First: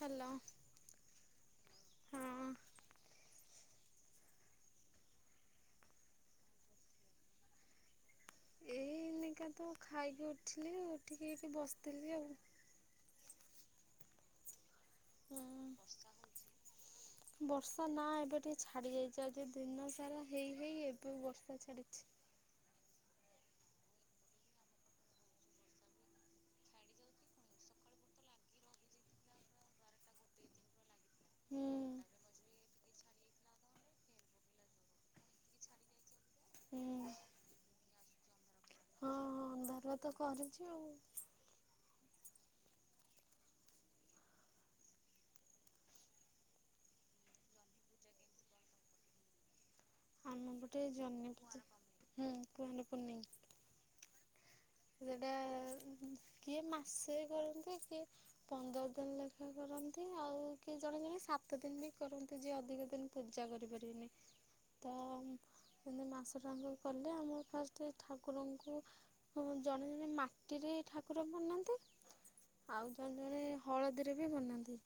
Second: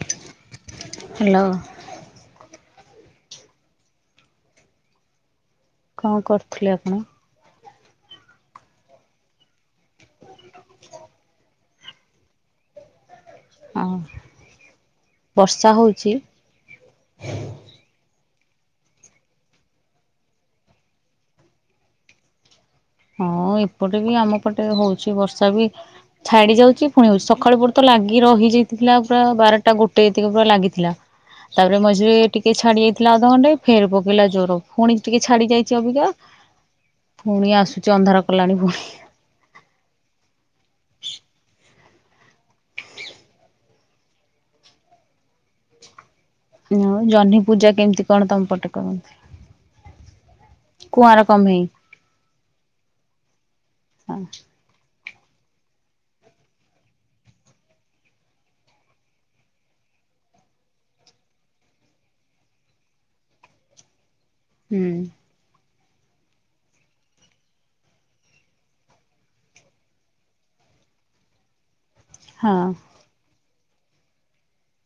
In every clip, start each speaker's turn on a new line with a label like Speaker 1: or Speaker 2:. Speaker 1: Hello.
Speaker 2: Hello.
Speaker 1: ହଁ
Speaker 2: କଣ କରୁଥିଲେ ଆପଣ।
Speaker 1: ଏଇନିକା ତ ଖାଇକି ଉଠିଲି ଉଠିକି ଏଇଠି ବସିଥିଲି ଆଉ।
Speaker 2: ଓହୋ।
Speaker 1: ହୁଁ।
Speaker 2: ହଁ [inaudible]
Speaker 1: ବର୍ଷା ନା ଏବେ ଟିକେ ଛାଡି ଯାଇଛି ଆଜି ଦିନ ସାରା ହେଇନି ହେଇ ଏବେ ବର୍ଷା ଛାଡିଛି।
Speaker 2: ହଁ ଏପଟେ ବି ଆମ ପଟେ ହଉଛି ବର୍ଷା ବି। ଛାଡି ଯାଉଛି ପୁଣି ହଉଛି ସକାଳୁ ପହରୁ ତ ଲାଗି ରହିଯାଇଥିଲା ପୁରା ବାରଟା ଗୋଟେ ଯେତିକି ପୁରା ଲାଗିଥିଲା। ତାପରେ
Speaker 1: ହୁଁ।
Speaker 2: ମଝିରେ ଟିକେ ଛାଡି ଯାଇଥିଲା ଅଧଘଣ୍ଟେ ଫେର ପକେଇଲା ଜୋର୍ ପୁଣି ଟିକେ ଛାଡି ଯାଇଛି ଅବିକା। ଓ [inaudible]
Speaker 1: ହୁଁ।
Speaker 2: ଅନ୍ଧାର କଲାଣି ପୁଣି।
Speaker 1: ଅନ୍ଧାର ତ କରିଛି ଆଉ।
Speaker 2: ହଁ [unintelligible] ହଉ ଜହ୍ନି ପୂଜା କେମିତି କଣ ତମ ପଟେ କରନ୍ତି।
Speaker 1: ଆମ ପଟେ
Speaker 2: କୁଆଁର
Speaker 1: ଜହ୍ନି
Speaker 2: କମେଇ
Speaker 1: ହୁଁ କୁଆଁର ପୂର୍ଣ୍ଣିମା।
Speaker 2: ଆଚ୍ଛା।
Speaker 1: ସେଇଟା କିଏ ମାସ କରନ୍ତି କିଏ ପନ୍ଦର ଦିନ ଲେଖା କରନ୍ତି ଆଉ କିଏ ଜଣେ ଜଣେ ସାତ ଦିନ ବି କରନ୍ତି ଯିଏ ଅଧିକ ଦିନ ପୂଜା କରିପାରିବିନି।
Speaker 2: [inaudible]
Speaker 1: ତ ସେମତି ମାସଟା ଆଙ୍କ ଆମର କଲେ ଆମର ଫାଷ୍ଟ ଠାକୁରଙ୍କୁ। ହଁ ଜଣେ ଜଣେ ମାଟିରେ ଠାକୁର ବନାନ୍ତି
Speaker 2: ହଁ
Speaker 1: ଆଉ ଜଣେ ଜଣେ ହଳଦୀରେ ବି ବନାନ୍ତି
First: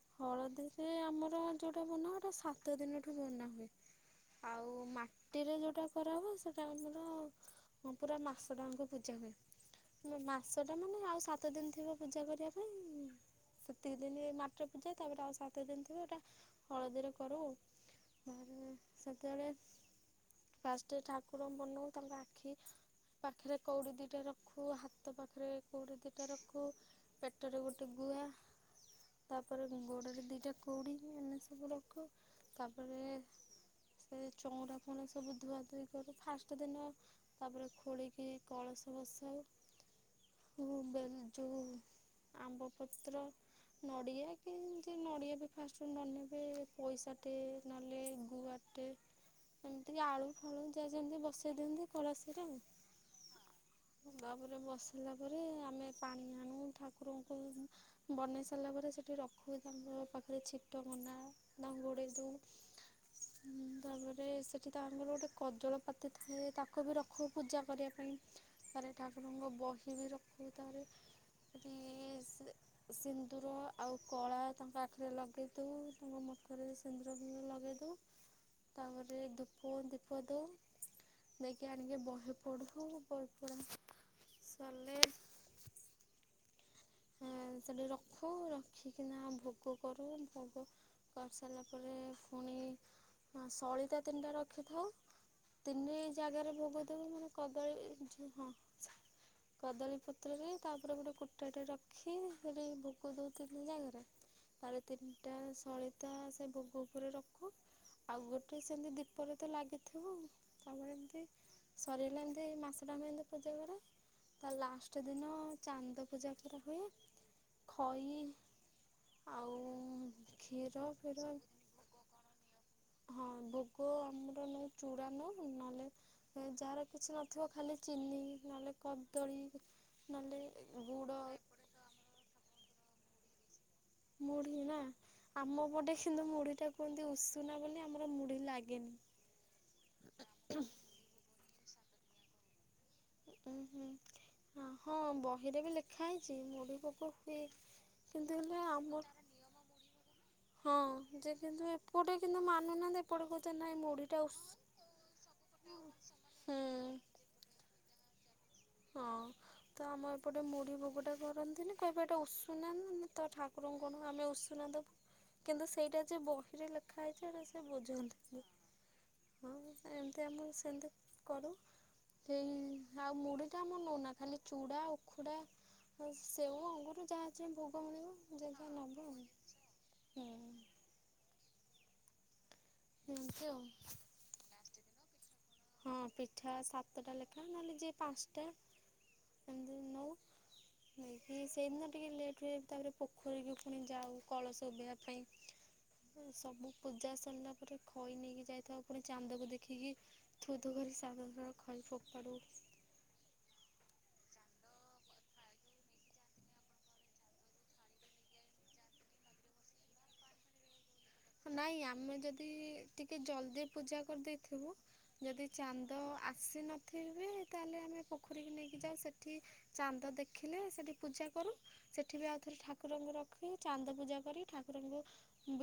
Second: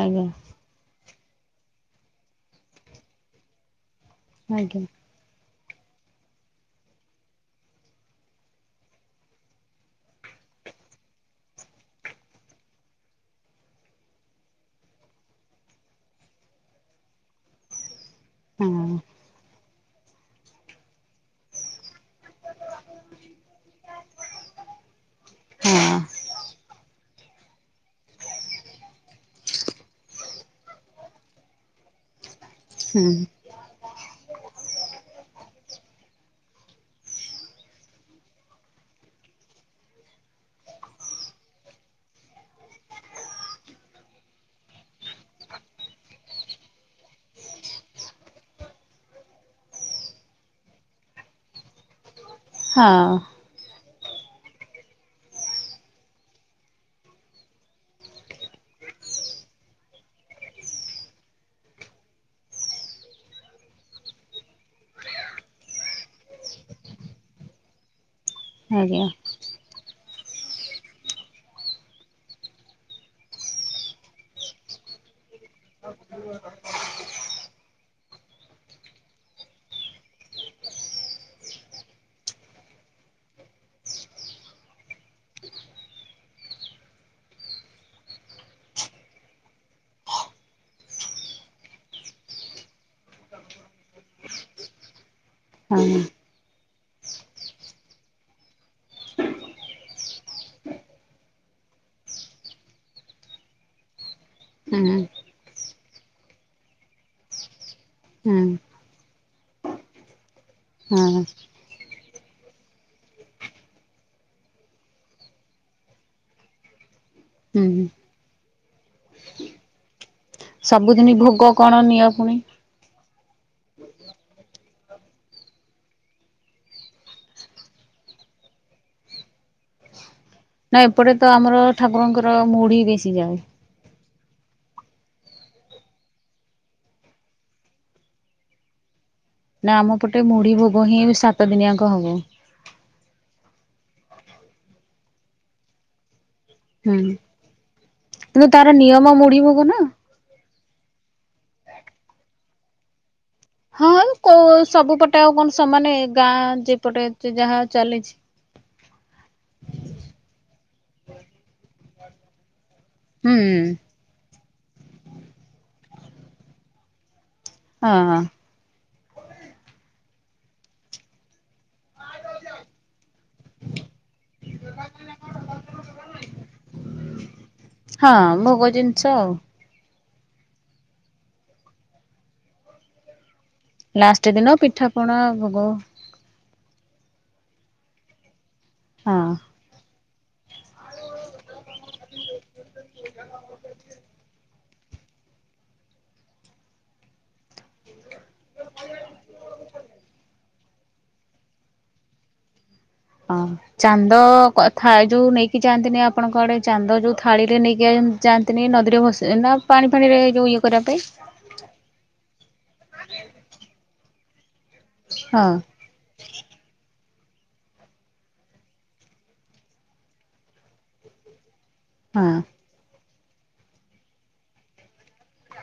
Speaker 2: ଆଜ୍ଞା
Speaker 1: ହଳଦୀ। ସେ ଆମର ଯେଉଁଟା ବନା ହୁଏ ସାତ ଦିନଠୁ ବନା ହୁଏ ଆଉ
Speaker 2: ଆଜ୍ଞା
Speaker 1: ମାଟି ମାଟିରେ ଯୋଉଟା କରା ହୁଏ ସେଟା ଆମର ପୁରା ମାସଟା ଆଙ୍କ ପୂଜା ହୁଏ। ମାସ ଟା ମାନେ ଆଉ ସାତ ଦିନ ଥିବ ପୂଜା କରିବା ପାଇଁ। ସେତିକି ଦିନ ମାଟିରେ ପୂଜା ତାପରେ ଆଉ ସାତ ଦିନ ଥିବ ସେଟା ହଳଦୀରେ କରୁ ଆଉ। ଆ
Speaker 2: ହଁ
Speaker 1: ସେତେବେଳେ ଫାଷ୍ଟ ଠାକୁର ବନୟୁ। ତାଙ୍କ ଆଖି ପାଖରେ କଉଡ଼ି ଦୁଇଟା ରଖୁ ହାତ ପାଖରେ କଉଡ଼ି
Speaker 2: ହଁ
Speaker 1: ଦୁଇଟା ରଖୁ। ପେଟରେ ଗୋଟେ ଗୁଆ। ତାପରେ ଗୋଡ଼ରେ ଦୁଇଟା କୋଉଡ଼ି ଏମିତି ସବୁ ରଖୁ ତାପରେ
Speaker 2: ହୁଁ
Speaker 1: ତାପରେ ଚଉଁରା ଫଉଁରା ସବୁ ଧୁଆଧୁଇ କରୁ ଫାଷ୍ଟ ଦିନ ତାପରେ ଖୋଳିକି କଳସ ବସଉ ହଁ ବେଲ ଯୋଉ ଆମ୍ବପତ୍ର। ନଡ଼ିଆ କି ଯିଏ ନଡ଼ିଆ ବି ଫାଷ୍ଟ ନନେବେ ପଇସାଟେ ନହେଲେ ଗୁଆ ଟେ ଏମିତି ଯାହା ହେଲେ ଫଳ ଯିଏ ଯେମିତି ବସେଇ ଦିଅନ୍ତି କଳସିରେ ଆଉ।
Speaker 2: ହଁ।
Speaker 1: ତାପରେ ବସେଇଲା ପରେ ବସିଲା ପରେ ଆମେ ପାଣି ଆଣୁ ଠାକୁରଙ୍କୁ ବନେଇ ସାରିଲା ପରେ ସେଇଠି ରଖୁ ତାଙ୍କ ପାଖରେ ଛିଟ କନା ତାଙ୍କୁ ଘୋଡ଼ାଇ ଦୋଉ
Speaker 2: ହଁ [inaudible]
Speaker 1: ହଁ ତାପରେ ସେଠି ତାଙ୍କର ଗୋଟେ କଜଳପାତି ଥାଏ ତାକୁ ବି ରଖୁ ପୂଜା କରିବା ପାଇଁ ତାରେ
Speaker 2: ଆଜ୍ଞା
Speaker 1: ଠାକୁରଙ୍କ ବହି ବି ରଖୁ ତାରେ ସେଠି ସେ ସିନ୍ଦୁର ଆଉ କଳା ତାଙ୍କ ଆଖିରେ ଲଗେଇଦେଉ ତାଙ୍କ ମଥା ରେ ସିନ୍ଦୁର ଫିନ୍ଦୁର ଲଗେଇଦୋଉ ତାପରେ ଧୂପ ଦୀପ ଦୋଉ ଦେଇକି ଆଣିକି ବହି ପଢ଼ି। ଢୁ ବହି ଫଢା ସରିଲେ ହେଁ ସେଠି ରଖୁ ରଖିକିନା ଭୋଗ କରୁ ଭୋଗ କରିସାରିଲା ପରେ ପୁଣି ଆଁ ସଳିତା ତିନିଟା ରଖିଥାଉ
Speaker 2: ହଁ
Speaker 1: ତିନି ଜାଗାରେ ଭୋଗ ଦବୁ ମାନେ କଦଳୀ ଝୁ ହଁ। କଦଳୀପତ୍ରରେ ତାପରେ ଗୋଟେ କୁଟାଟେ ରଖ ଖୀ ହେଠି ଭୋଗ ଦଉ ତିନି ଜାଗାରେ
Speaker 2: ହୁଁ
Speaker 1: ତାପରେ
Speaker 2: ହୁଁ
Speaker 1: ତିନିଟା ସଳିତା ସେ ଭୋଗ ଉପରେ ରଖୁ ଆଉ ଗୋଟେ ସେମିତି ଦୀପରେ ତ ଲାଗିଥିବ ତା ପରେ
Speaker 2: ହଁ
Speaker 1: ଏମିତି ସରିଗଲା ଏମିତି ମାସଟାଙ୍କ ଏମିତି ପୂଜା କରେ ତା ଲାଷ୍ଟ ଦିନ ଚାନ୍ଦ ପୂଜା ପୂଜା ହୁଏ
Speaker 2: ହୁଁ
Speaker 1: ଖଇ ଆଉ କ୍ଷୀର
Speaker 2: ସବୁଦିନି
Speaker 1: ଫିର
Speaker 2: ଭୋଗ କଣ ନିଅ ପୁଣି?
Speaker 1: ହଁ ଭୋଗ ଆମର ନଉ ଚୂଡ଼ା ନଉ ନହେଲେ ଯାହାର କିଛି ନଥିବ ଖାଲି ଚିନି ନହେଲେ କଦଳୀ ନହେଲେ
Speaker 2: ନା ଏପଟେ
Speaker 1: ଗୁଡ଼
Speaker 2: ତ ଆମର ଠାକୁରଙ୍କର ମୁଢି ବେଶି ଯାଏ।
Speaker 1: ମୁଢି ନା। ଆମ ପଟେ କିନ୍ତୁ ମୁଢି ଟା କୁହନ୍ତି ଉଷୁନା ବୋଲି ଆମର ମୁଢି ଲାଗେନି।
Speaker 2: ନା ଆମ ପଟେ ମୁଢି ଭୋଗ ହିଁ ସାତ ଦିନିଆଙ୍କ ହବ।
Speaker 1: ଉଁ ହୁଁ ହଁ ବହିରେ ବି ଲେଖା ହେଇଚି ମୁ ଢ଼ି
Speaker 2: ହୁଁ
Speaker 1: ଭୋଗ ହୁଏ କିନ୍ତୁ ହେଲେ
Speaker 2: ତାର ନିୟମ
Speaker 1: ଆମର
Speaker 2: ମୁଢି ଭୋଗ ନା?
Speaker 1: ହଁ ଯେ କିନ୍ତୁ ଏପଟେ କିନ୍ତୁ ମାନୁନାହାନ୍ତି ଏ ଟେ କହୁଚନ୍ତି ନା
Speaker 2: ହଁ କଉ ସବୁପଟେ ଆଉ କଣ ସମାନେ ଗାଁ ଯେ ପଟେ ଯାହା ଚାଲିଛି।
Speaker 1: ହଁ ତ ଆମ ଏପଟେ ମୁଢି ଭୋଗଟା କରନ୍ତିନି କହିବେ ଏଟା ଉଷୁନା ନା ତ
Speaker 2: ହୁଁ
Speaker 1: ଠାକୁରଙ୍କୁ ଆମେ ଉସୁନା ଦେବୁ କିନ୍ତୁ ସେଇଟା ଯେ ବହିରେ ଲେଖା ହେଇଚି ସେଟା ସେ
Speaker 2: ହଁ
Speaker 1: ବୁଝନ୍ତି ସେ ହଁ ଏମିତି ଆମ ସେମିତି କରୁ ଏଇ ଆଉ ସେଟା ଆମ ନେଉନା ଖାଲି ଚୁଡ଼ା ଉଖୁଡ଼ା ହଉ ସେଓ ଆଙ୍ଗରୁ ଯାହାଯିଏ ଭୋଗ ମିଳିବ
Speaker 2: ହଁ
Speaker 1: ଯିଏ
Speaker 2: ଭୋଗ
Speaker 1: ଯାହା
Speaker 2: ଜିନିଷ
Speaker 1: ନେବ ଆଉ। ହୁଁ। ଏମିତି ଆଉ।
Speaker 2: ଲାଷ୍ଟ ଦିନ ପିଠାପଣା ଭୋଗ।
Speaker 1: ହଁ ପିଠା ସାତଟା ଲେଖା ନହେଲେ ଯିଏ ପାଞ୍ଚଟା।
Speaker 2: ହଁ।
Speaker 1: ଏମିତି ନଉ ସେଇଦିନ ଟିକେ ଲେଟରେ ତା ପୋଖରୀକି ଯାଉ। କଳସ ଉଭେଇ ପାଇଁ ସବୁ ପୂଜା ସରିଲା। ପରେ ଖଇ ନେଇକି ଯାଇଥାଉ ପୁଣି ଚାନ୍ଦାକୁ ଦେଖିକି ଥୁଥୁ କରି ସାବୁନର ଖଇ ଫୋପାଡ଼ୁ
Speaker 2: ହଁ। ଚାନ୍ଦ କଥା ଯୋଉ ନେଇକି ଯାଆନ୍ତିନି ଆପଣଙ୍କଆଡେ ଚାନ୍ଦ ଯୋଉ ଥାଳିରେ ନେଇକି ଯାଆନ୍ତିନି ନଦୀରେ ଭସ ନା ପାଣି ଫାଣିରେ ଯୋଉ ଇଏ କରିବା ପାଇଁ
Speaker 1: ନାଇଁ ଆମେ ଯଦି ଟିକେ ଜଲଦି ପୂଜା କରିଦେଇଥିବୁ ଯଦି
Speaker 2: ହଁ
Speaker 1: ଚାନ୍ଦ ତ ଆସିନଥିବି ତାଲେ ଆମେ ପୋଖରୀକୁ ନେଇକି ଯାଉ ସେଠି ଚାନ୍ଦ ଦେଖିଲେ ସେଠି ପୂଜା କରୁ ସେଠି
Speaker 2: ହଁ
Speaker 1: ବି ଆଉଥରେ ଠାକୁରଙ୍କୁ ରଖି ଚାନ୍ଦ ପୂଜା କରି ଠାକୁରଙ୍କୁ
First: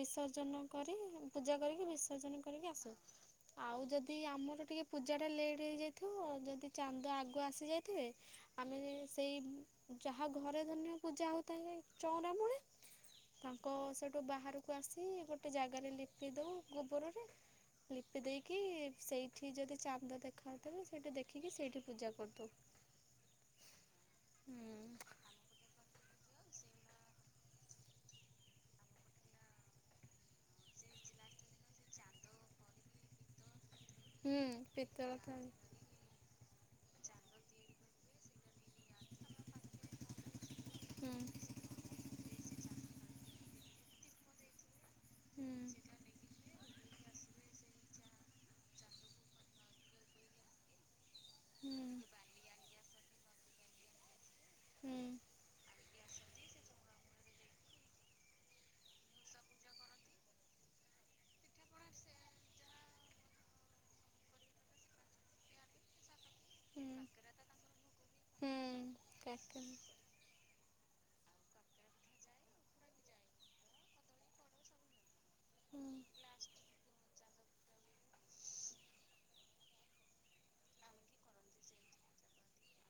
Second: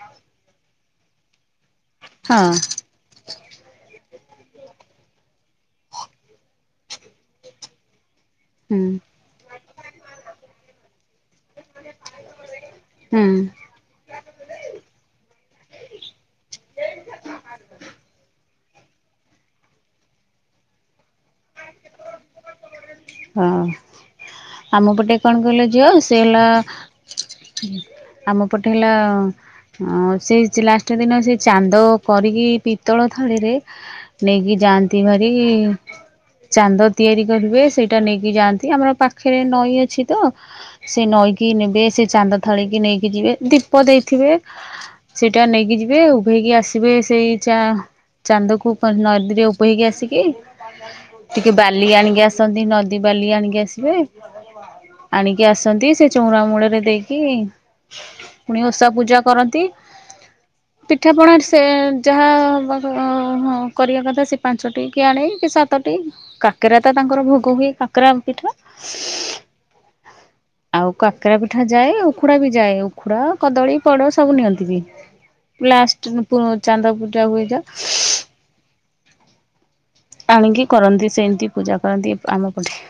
Speaker 1: ବିସର୍ଜ କିର୍ତ୍ତନ କରି ପୂଜା କରିକି ବିସର୍ଜନ
Speaker 2: ହଁ
Speaker 1: କରିକି ଆସୁ। ଆଉ ଯଦି ଆମର ଟିକେ ପୂଜାଟା ଲେଟ୍ ହେଇଯାଇଥିବ ଯଦି ଚାନ୍ଦ ଆଗକୁ ଆସିଯାଇଥିବେ ଆମେ
Speaker 2: ହୁଁ
Speaker 1: ସେଇ ଯାହା ଘରେ ଧନ୍ୟ ପୂଜା ହଉଥାଏ ଚଉଁରାମୂଳେ
Speaker 2: ହୁଁ।
Speaker 1: ହଁ ସେଠୁ ବାହାରକୁ ଆସି ଗୋଟେ ଜାଗାରେ ଲିପି ଦେଉ ଗୋବରରେ ଲିପି ଦେଇକି ସେଇଠି ଯଦି ଚାନ୍ଦ ଦେଖାଯାଉଥିବେ ସେଇଠି ଦେଖିକି ସେଇଠି ପୂଜା କରିଦଉ।
Speaker 2: ହଁ
Speaker 1: ହୁଁ
Speaker 2: ଆମ ପଟେ କଣ କହିଲ ଝିଅ ସେ ହେଲା ଆମ ପଟେ ହେଲା ସେଇ ଲାଷ୍ଟ ଦିନ ସେ ଚାନ୍ଦ କରିକି ପିତ୍ତଳ ଥାଳିରେ
Speaker 1: ହୁଁ
Speaker 2: ନେଇକି ଯାଆନ୍ତି
Speaker 1: ପିତଳ
Speaker 2: ଭାରି
Speaker 1: ଥାଳି
Speaker 2: ଚାନ୍ଦ ତିଆରି କରିବେ ସେଇଟା ନେଇକି ଯାଆନ୍ତି ଆମର ପାଖରେ ନଈ ଅଛି ତ ସେ
Speaker 1: ହୁଁ
Speaker 2: ନଈକି ନେବେ ସେ ଚାନ୍ଦ ଥାଳିକି ନେଇକି ଯିବେ ଦୀପ ଦେଇଥିବେ ସେଇଟା
Speaker 1: ହୁଁ।
Speaker 2: ନେଇକି ଯିବେ ଉଭେଇକି ଆସ ଯିବେ ସେଇ ଚା ଚାନ୍ଦକୁ ନଦୀରେ ଉପେଇକି ଆସିକି ଟିକେ
Speaker 1: ହୁଁ।
Speaker 2: ବାଲି ଆଣିକି ଆସନ୍ତି ନଦୀ ବାଲି ଆଣିକି ଆସିବେ
Speaker 1: ହୁଁ ହୁଁ
Speaker 2: ଆଣିକି ଆସନ୍ତି ସେ ଚଉରା ମୂଳରେ ଦେଇକି ପୁଣି ଓଷା ପୂଜା କରନ୍ତି। ପିଠାପଣା ସେ ଯାହା ହିଁ କରିବା କଥା ସେ ପାଞ୍ଚଟି କିଏ ଆନେ କିଏ ସାତଟି। କାକେରା ତ ତାଙ୍କର ଭୋଗ ହୁଏ କାକେରା ପିଠା
Speaker 1: ଚାକ [unintelligible]
Speaker 2: ଆଉ କାକେରା ପିଠା ଯାଏ ଉଖୁଡା ବି ଯାଏ ଉଖୁଡା କଦଳୀ ପୋଡ ସବୁ ନିଅନ୍ତି ବି। ଲାଷ୍ଟ
Speaker 1: ହୁଁ।
Speaker 2: ଚାନ୍ଦ ପୂଜା ହୁଏଯାଉ। ଆଣିକି କରନ୍ତି ସେମିତି ପୂଜା କରନ୍ତି ଆମ ପଠେ।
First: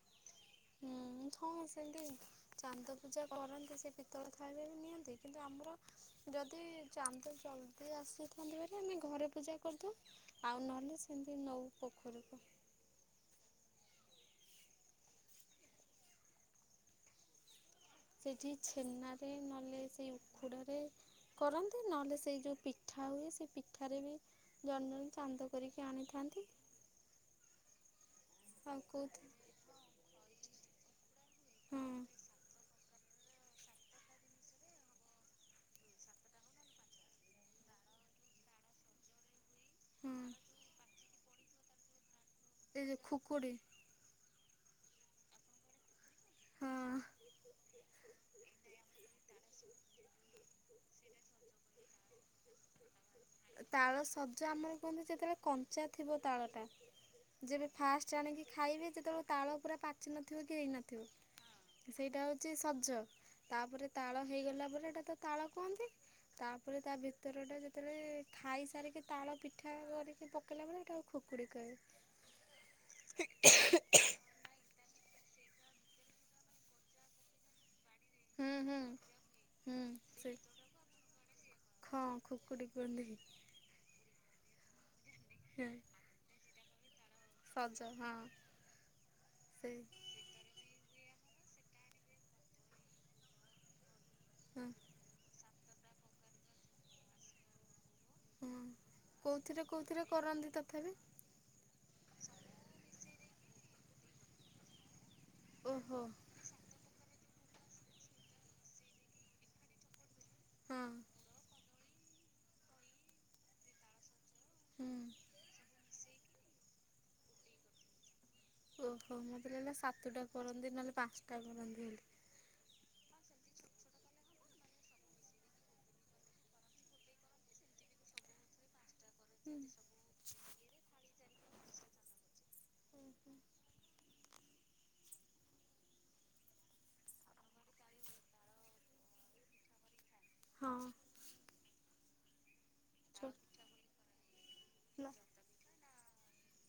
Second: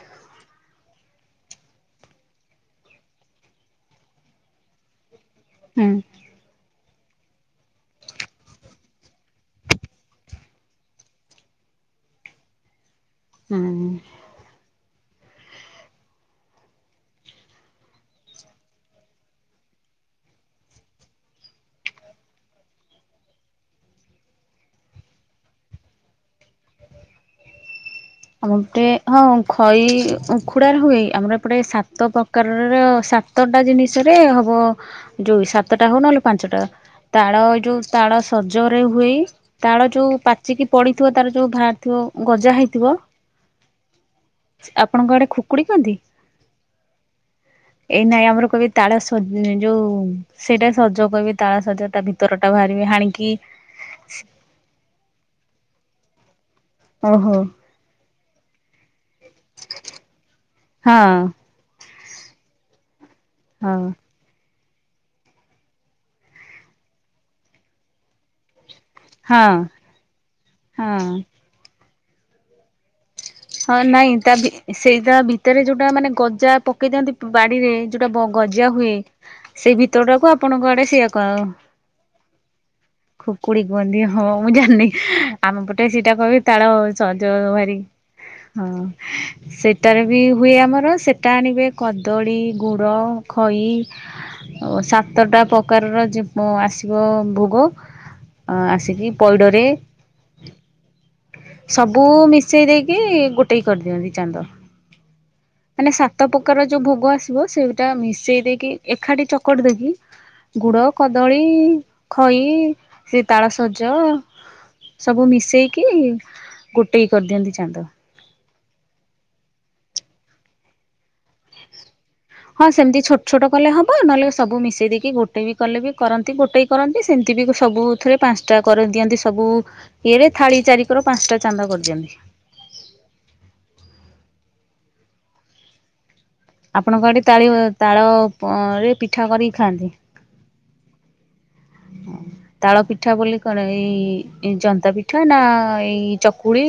Speaker 1: ହୁଁ। ହଁ ସେମିତି ଚାନ୍ଦ ପୂଜା କରନ୍ତି ସେ ପିତ୍ତଳ ଥଳିରେ ବି ନିଅନ୍ତି କିନ୍ତୁ ଆମର
Speaker 2: ହୁଁ
Speaker 1: ଯଦି ଚାନ୍ଦ ଜଲଦି ଆସିଥାନ୍ତେ ଭାରି ଆମେ ଘରେ ପୂଜା କରିଦଉ। ଆଉ ନହେଲେ ସେମିତି ନଉ ପୋଖରୀକୁ।
Speaker 2: ହୁଁ।
Speaker 1: ସେଠି ଛେନାରେ ନହେଲେ ସେଇ ଉଖୁଡା ରେ କରନ୍ତି ନହେଲେ ସେଇ ଯେଉଁ ପିଠା ହୁଏ ସେ ପିଠାରେ ବି ଜଣେ ଜଣେ ଚାନ୍ଦ କରିକି ଆଣିଥାନ୍ତି। ଆଉ
Speaker 2: ଏଟେ ହଁ
Speaker 1: କେଉଁଥି
Speaker 2: ଖଇ ଉଖୁଡା ହୁଏ ଆମର ଏପଟେ
Speaker 1: ହଁ।
Speaker 2: ସାତ ପ୍ରକାର ସାତଟା ଜିନିଷରେ ହବ ଯୋଉ ସାତଟା ହଉ ନହେଲେ ପାଞ୍ଚଟା ତାଳ ଏ ଯୋଉ ତାଳ ସଜରେ ହୁଏ। ତାଳ
Speaker 1: ହଁ
Speaker 2: ଯୋଉ ପାଚିକି ପଡିଥିବ ତାର ଯୋଉ ବାହାରିଥିବ। ଗଜା ହେଇଥିବ
Speaker 1: ଏଇ ଯୋଉ ଖୁକୁଡି଼।
Speaker 2: ଆପଣଙ୍କ ଆଡ଼େ ଖୁକୁଡି କୁହନ୍ତି?
Speaker 1: ହଁ।
Speaker 2: ଏଇ ନାଇଁ ଆମର କହିବି ତାଳ ସ ନା ଯୋଉ ସେଇଟା ସଜ କହିବେ ତାଳ ସଜ ତା ଭିତର ଟା ବାହାରି ବେ ହାଣିକି।
Speaker 1: ତାଳ ସଜ ଆମର କୁହନ୍ତି ଯେତେବେଳେ କଞ୍ଚା ଥିବ ତାଳ ଟା
Speaker 2: ଓହୋ
Speaker 1: ଯେବେ ଫାଷ୍ଟ ଆଣିକି ଖାଇବେ ଯେତେବେଳେ ତାଳ ପୁରା ପାଚି ନଥିବ କି
Speaker 2: ହଁ
Speaker 1: ହେଇନଥିବ। ସେଇଟା ହୋଉଛି ସଜ
Speaker 2: ହଁ
Speaker 1: ତାପରେ ତାଳ ହେଇଗଲା ପରେ ଏଇଟା ତ ତାଳ କୁହନ୍ତି ତାପରେ ତା ଭିତରଟା ଯେତେବେଳେ ଖାଇସାରିକି ତାଳ
Speaker 2: ହଁ
Speaker 1: ପିଠା କରିକି ପକେଇଲାବେଳେ
Speaker 2: ହଁ
Speaker 1: ହେଟାକୁ ଖୁକୁଡ଼ି କହିବେ।
Speaker 2: ହଁ ନାଇଁ ତା ଭି ସେଇ ତା ଭିତରେ ଯୋଉଟା ମାନେ ଗଜା ପକେଇ ଦିଅନ୍ତି ପ୍ ବାଡ଼ିରେ। ଯୋଉଟା ବ
Speaker 1: ହୁଁ
Speaker 2: ଗଜା
Speaker 1: ହୁଁ
Speaker 2: ହୁଏ ସେଇ ଭିତର ଟାକୁ ଆପଣଙ୍କ ଆଡ଼େ ସେଇଆ କ
Speaker 1: ଖଁ ଖୁକୁଡ଼ି କୁହନ୍ତି।
Speaker 2: କୁଡି଼ କୁହନ୍ତିି ହଁ ମୁଁ ଜାଣିନି ଆମ
Speaker 1: ହଁ
Speaker 2: ପଟେ ସେଇଟା କହିବେ ତାଳ ସଜ ଭାରି।
Speaker 1: ସଜ ହଁ
Speaker 2: ହଁ
Speaker 1: ସେଇ
Speaker 2: ସେଟାରେ ବି ହୁଏ ଆମର ସେଟା ଆଣିବେ କଦଳୀ ଗୁଡ଼ ଖଇ
Speaker 1: ହଁ
Speaker 2: ଓ ସାତଟା ପକାର ର ଯିବ ଆସିବ ଭୋଗ। ଅଁ
Speaker 1: ହଁ
Speaker 2: ଆସିକି ପଇଡ଼ରେ
Speaker 1: କେଉଁଥିରେ କେଉଁଥିରେ କରନ୍ତି ତଥାପି
Speaker 2: ସବୁ ମିଶେଇ ଦେଇକି ଗୋଟେ କି କରିଦିଅନ୍ତି ଚାନ୍ଦ। ମାନେ
Speaker 1: ଓହୋ
Speaker 2: ସାତ ପକାର ର ଯୋଉ ଭୋଗ ଆସିବ ସେଇଟା ମିଶେଇ ଦେଇକି ଏକାଠି ଚକଟି ଦେଇକି ଗୁଡ଼
Speaker 1: ହଁ
Speaker 2: କଦଳୀ ଖଇ ସେ ତାଳସଜ
Speaker 1: ହୁଁ
Speaker 2: ସବୁ ମିଶେଇକି ଗୋଟେକି କରିଦିଅନ୍ତି ଚାନ୍ଦ।
Speaker 1: ଓହୋ ମତେ ଲାଗିଲା ସାତଟା କରନ୍ତି ନହେଲେ ପାଞ୍ଚଟା କରନ୍ତି ବୋଲି।
Speaker 2: ହଁ ସେମିତି ଛୋଟ ଛୋଟ କଲେ ହବ ନହେଲେ ସବୁ ମିଶେଇ ଦେଇକି ଗୋଟେ ବି କଲେ ବି କରନ୍ତି ଗୋଟେଇ କରନ୍ତି ସେମିତି ବି ସବୁଥିରେ ପାଞ୍ଚଟା କରି ଦିଅନ୍ତି ସବୁ
Speaker 1: ହୁଁ।
Speaker 2: ଇଏରେ ଥାଳି ଚାରିିକର ପାଞ୍ଚଟା ଚାନ୍ଦ କରିଦିଅନ୍ତି। ଆପଣଙ୍କ ଆଡ଼େ ତାଳି ତାଳ ପରେ ପିଠା କରିକି ଖାଆନ୍ତି?
Speaker 1: ହଁ।
Speaker 2: [inaudible] ତାଳ ପିଠା
Speaker 1: ଛୋ
Speaker 2: ବୋଲି କଣ ଏଇ ଇଁ ଜନ୍ତା ପିଠା ନା ଏଇ ଚକୁଳି।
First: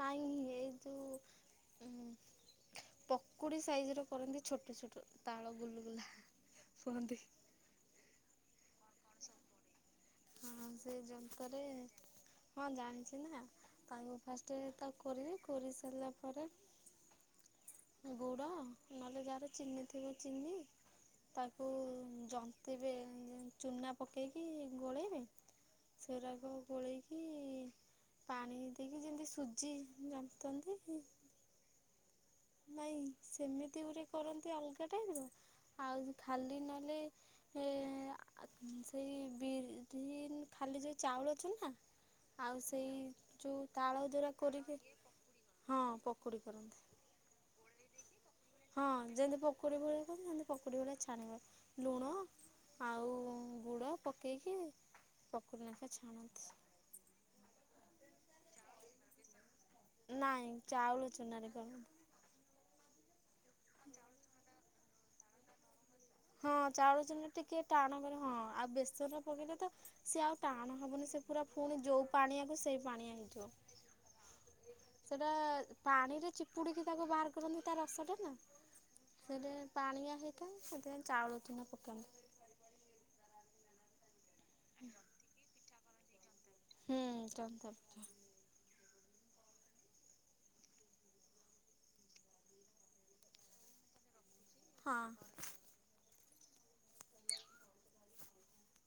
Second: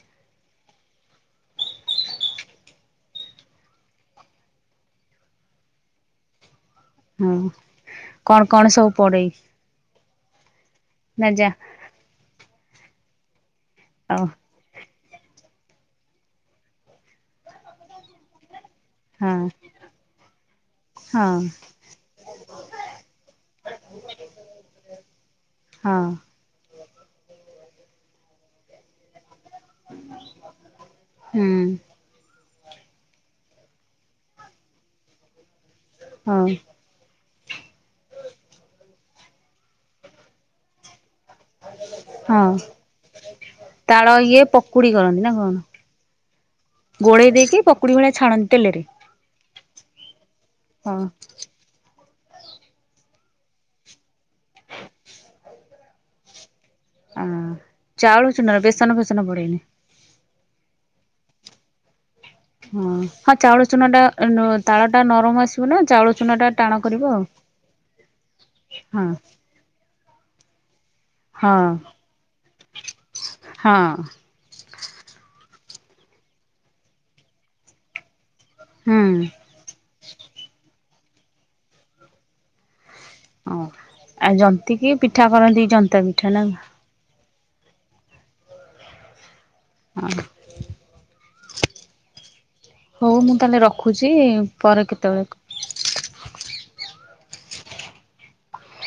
Speaker 1: ନାଇଁ ଏଇ ଯୋଉ ଉଁ ପକୁଡ଼ି ସାଇଜି ର କରନ୍ତି ଛୋଟ ଛୋଟ ତାଳ ଗୁଲଗୁଲା।
Speaker 2: ହୁଁ କଣ କଣ ସବୁ ପଡ଼େଇ?
Speaker 1: ହଁ ସେଇ ଜନ୍ତା ରେ ହଁ ଜାଣିଛି ନା ତାକୁ
Speaker 2: ଓ
Speaker 1: ଫାଷ୍ଟ ଟେ ତାକୁ କୋରିବି କୋରି ସାରିଲା ପରେ ଗୁଡ଼ ନହେଲେ
Speaker 2: ହଁ
Speaker 1: ଯାହାର ଚିନି ଥିବ ଚିନି
Speaker 2: ହଁ
Speaker 1: ତାକୁ ଜନ୍ତି ବେ ଯେ [unintelligible] ଚୂନା ପକେଇକି ଗୋଳେଇବେ।
Speaker 2: ହଁ
Speaker 1: ସେରାକ ଗଳେଇ କି ପାଣି ଦେଇକି ଯେମିତି ସୁଜି ଜନ୍ତନ୍ତି।
Speaker 2: ହୁଁ।
Speaker 1: ନାଇଁ ସେମିତି ଗୁରେ କରନ୍ତି ଅଲଗା ଟାଇପ ର ଆଉ
Speaker 2: ହଁ
Speaker 1: ଖାଲି ନହେଲେ ହେ ଆ ସେଇ ବିରି ନ୍ ଖାଲି ଯଦି ଚାଉଳ ଚୁନା
Speaker 2: ହଁ
Speaker 1: ଆଉ ସେଇ ଯୋଉ ତାଳ ଯୋଉରା କୋର
Speaker 2: ପକୁଡ଼ି କରନ୍ତି ନା କଣ?
Speaker 1: ହଁ, ପକୁଡ଼ି କରନ୍ତି‌।
Speaker 2: ଗୋଳେଇ ଦେଇକି ପ
Speaker 1: ହଁ ଯେମିତି ପକୁଡି ଭଳିଆ କରନ୍ତି ହେନ୍ତି ପକୁଡି
Speaker 2: ହଁ।
Speaker 1: ଭଳିଆ ଛାଣିବ। ଲୁଣ ଆଉ ଗୁଡ଼ ପକେଇକି, ପକୁଡି ନାଖେ ଛାଣନ୍ତି।
Speaker 2: ହଁ, ଚାଉଳ ଚୁନା ବେସନ ଫେସନ ପଡେନି।
Speaker 1: ନାଇଁ, ଚାଉଳ ଚୁନାରେ କରନ୍ତି।
Speaker 2: ହଁ, ହଁ, ଚାଉଳ ଚୁନାଟା ନ ତାଳଟା ନରମ ଆସିବ ନା ଚାଉଳ ଚୁନା ଟା
Speaker 1: ହଁ,
Speaker 2: ଟାଣ କରିବ
Speaker 1: ଚାଉଳ
Speaker 2: ଆଉ।
Speaker 1: ଚୁନା ଟିକେ ଟାଣ କରେ ହଁ, ଆଉ
Speaker 2: ହଁ
Speaker 1: ବେସନରେ ପକେଇଲେ ତ ସିଏ ଆଉ ଟାଣ ହବନି। ସେ ପୁରା
Speaker 2: ହଁ
Speaker 1: ଫୁଣି ଯଉ ପାଣିଆକୁ ସେଇ ପାଣିଆ
Speaker 2: ହଁ
Speaker 1: ହେଇଯିବ। ସେଟା ପାଣିରେ ଚିପୁଡିକି ତାକୁ ବାହାର କରନ୍ତି ତା ରସଟା ନା।
Speaker 2: ହୁଁ
Speaker 1: ସେଟା ପାଣିଆ ହେଇଥାଏ ସେଥିପାଇଁ ଚାଉଳ ଚୁନା ପକାନ୍ତି।
Speaker 2: ହଁ, ଆଉ ଜନ୍ତିକିି ପିଠା କରନ୍ତି ଜନ୍ତା ପିଠା ନାକଣ?
Speaker 1: ହୁଁ, ଜନ୍ତା ପିଠା।
Speaker 2: ହଁ। ହଉ, ମୁଁ ତାହେଲେ ରଖୁଛି ପରେ
Speaker 1: ହଁ।
Speaker 2: କେତେବେଳେ କ
Speaker 1: ନା।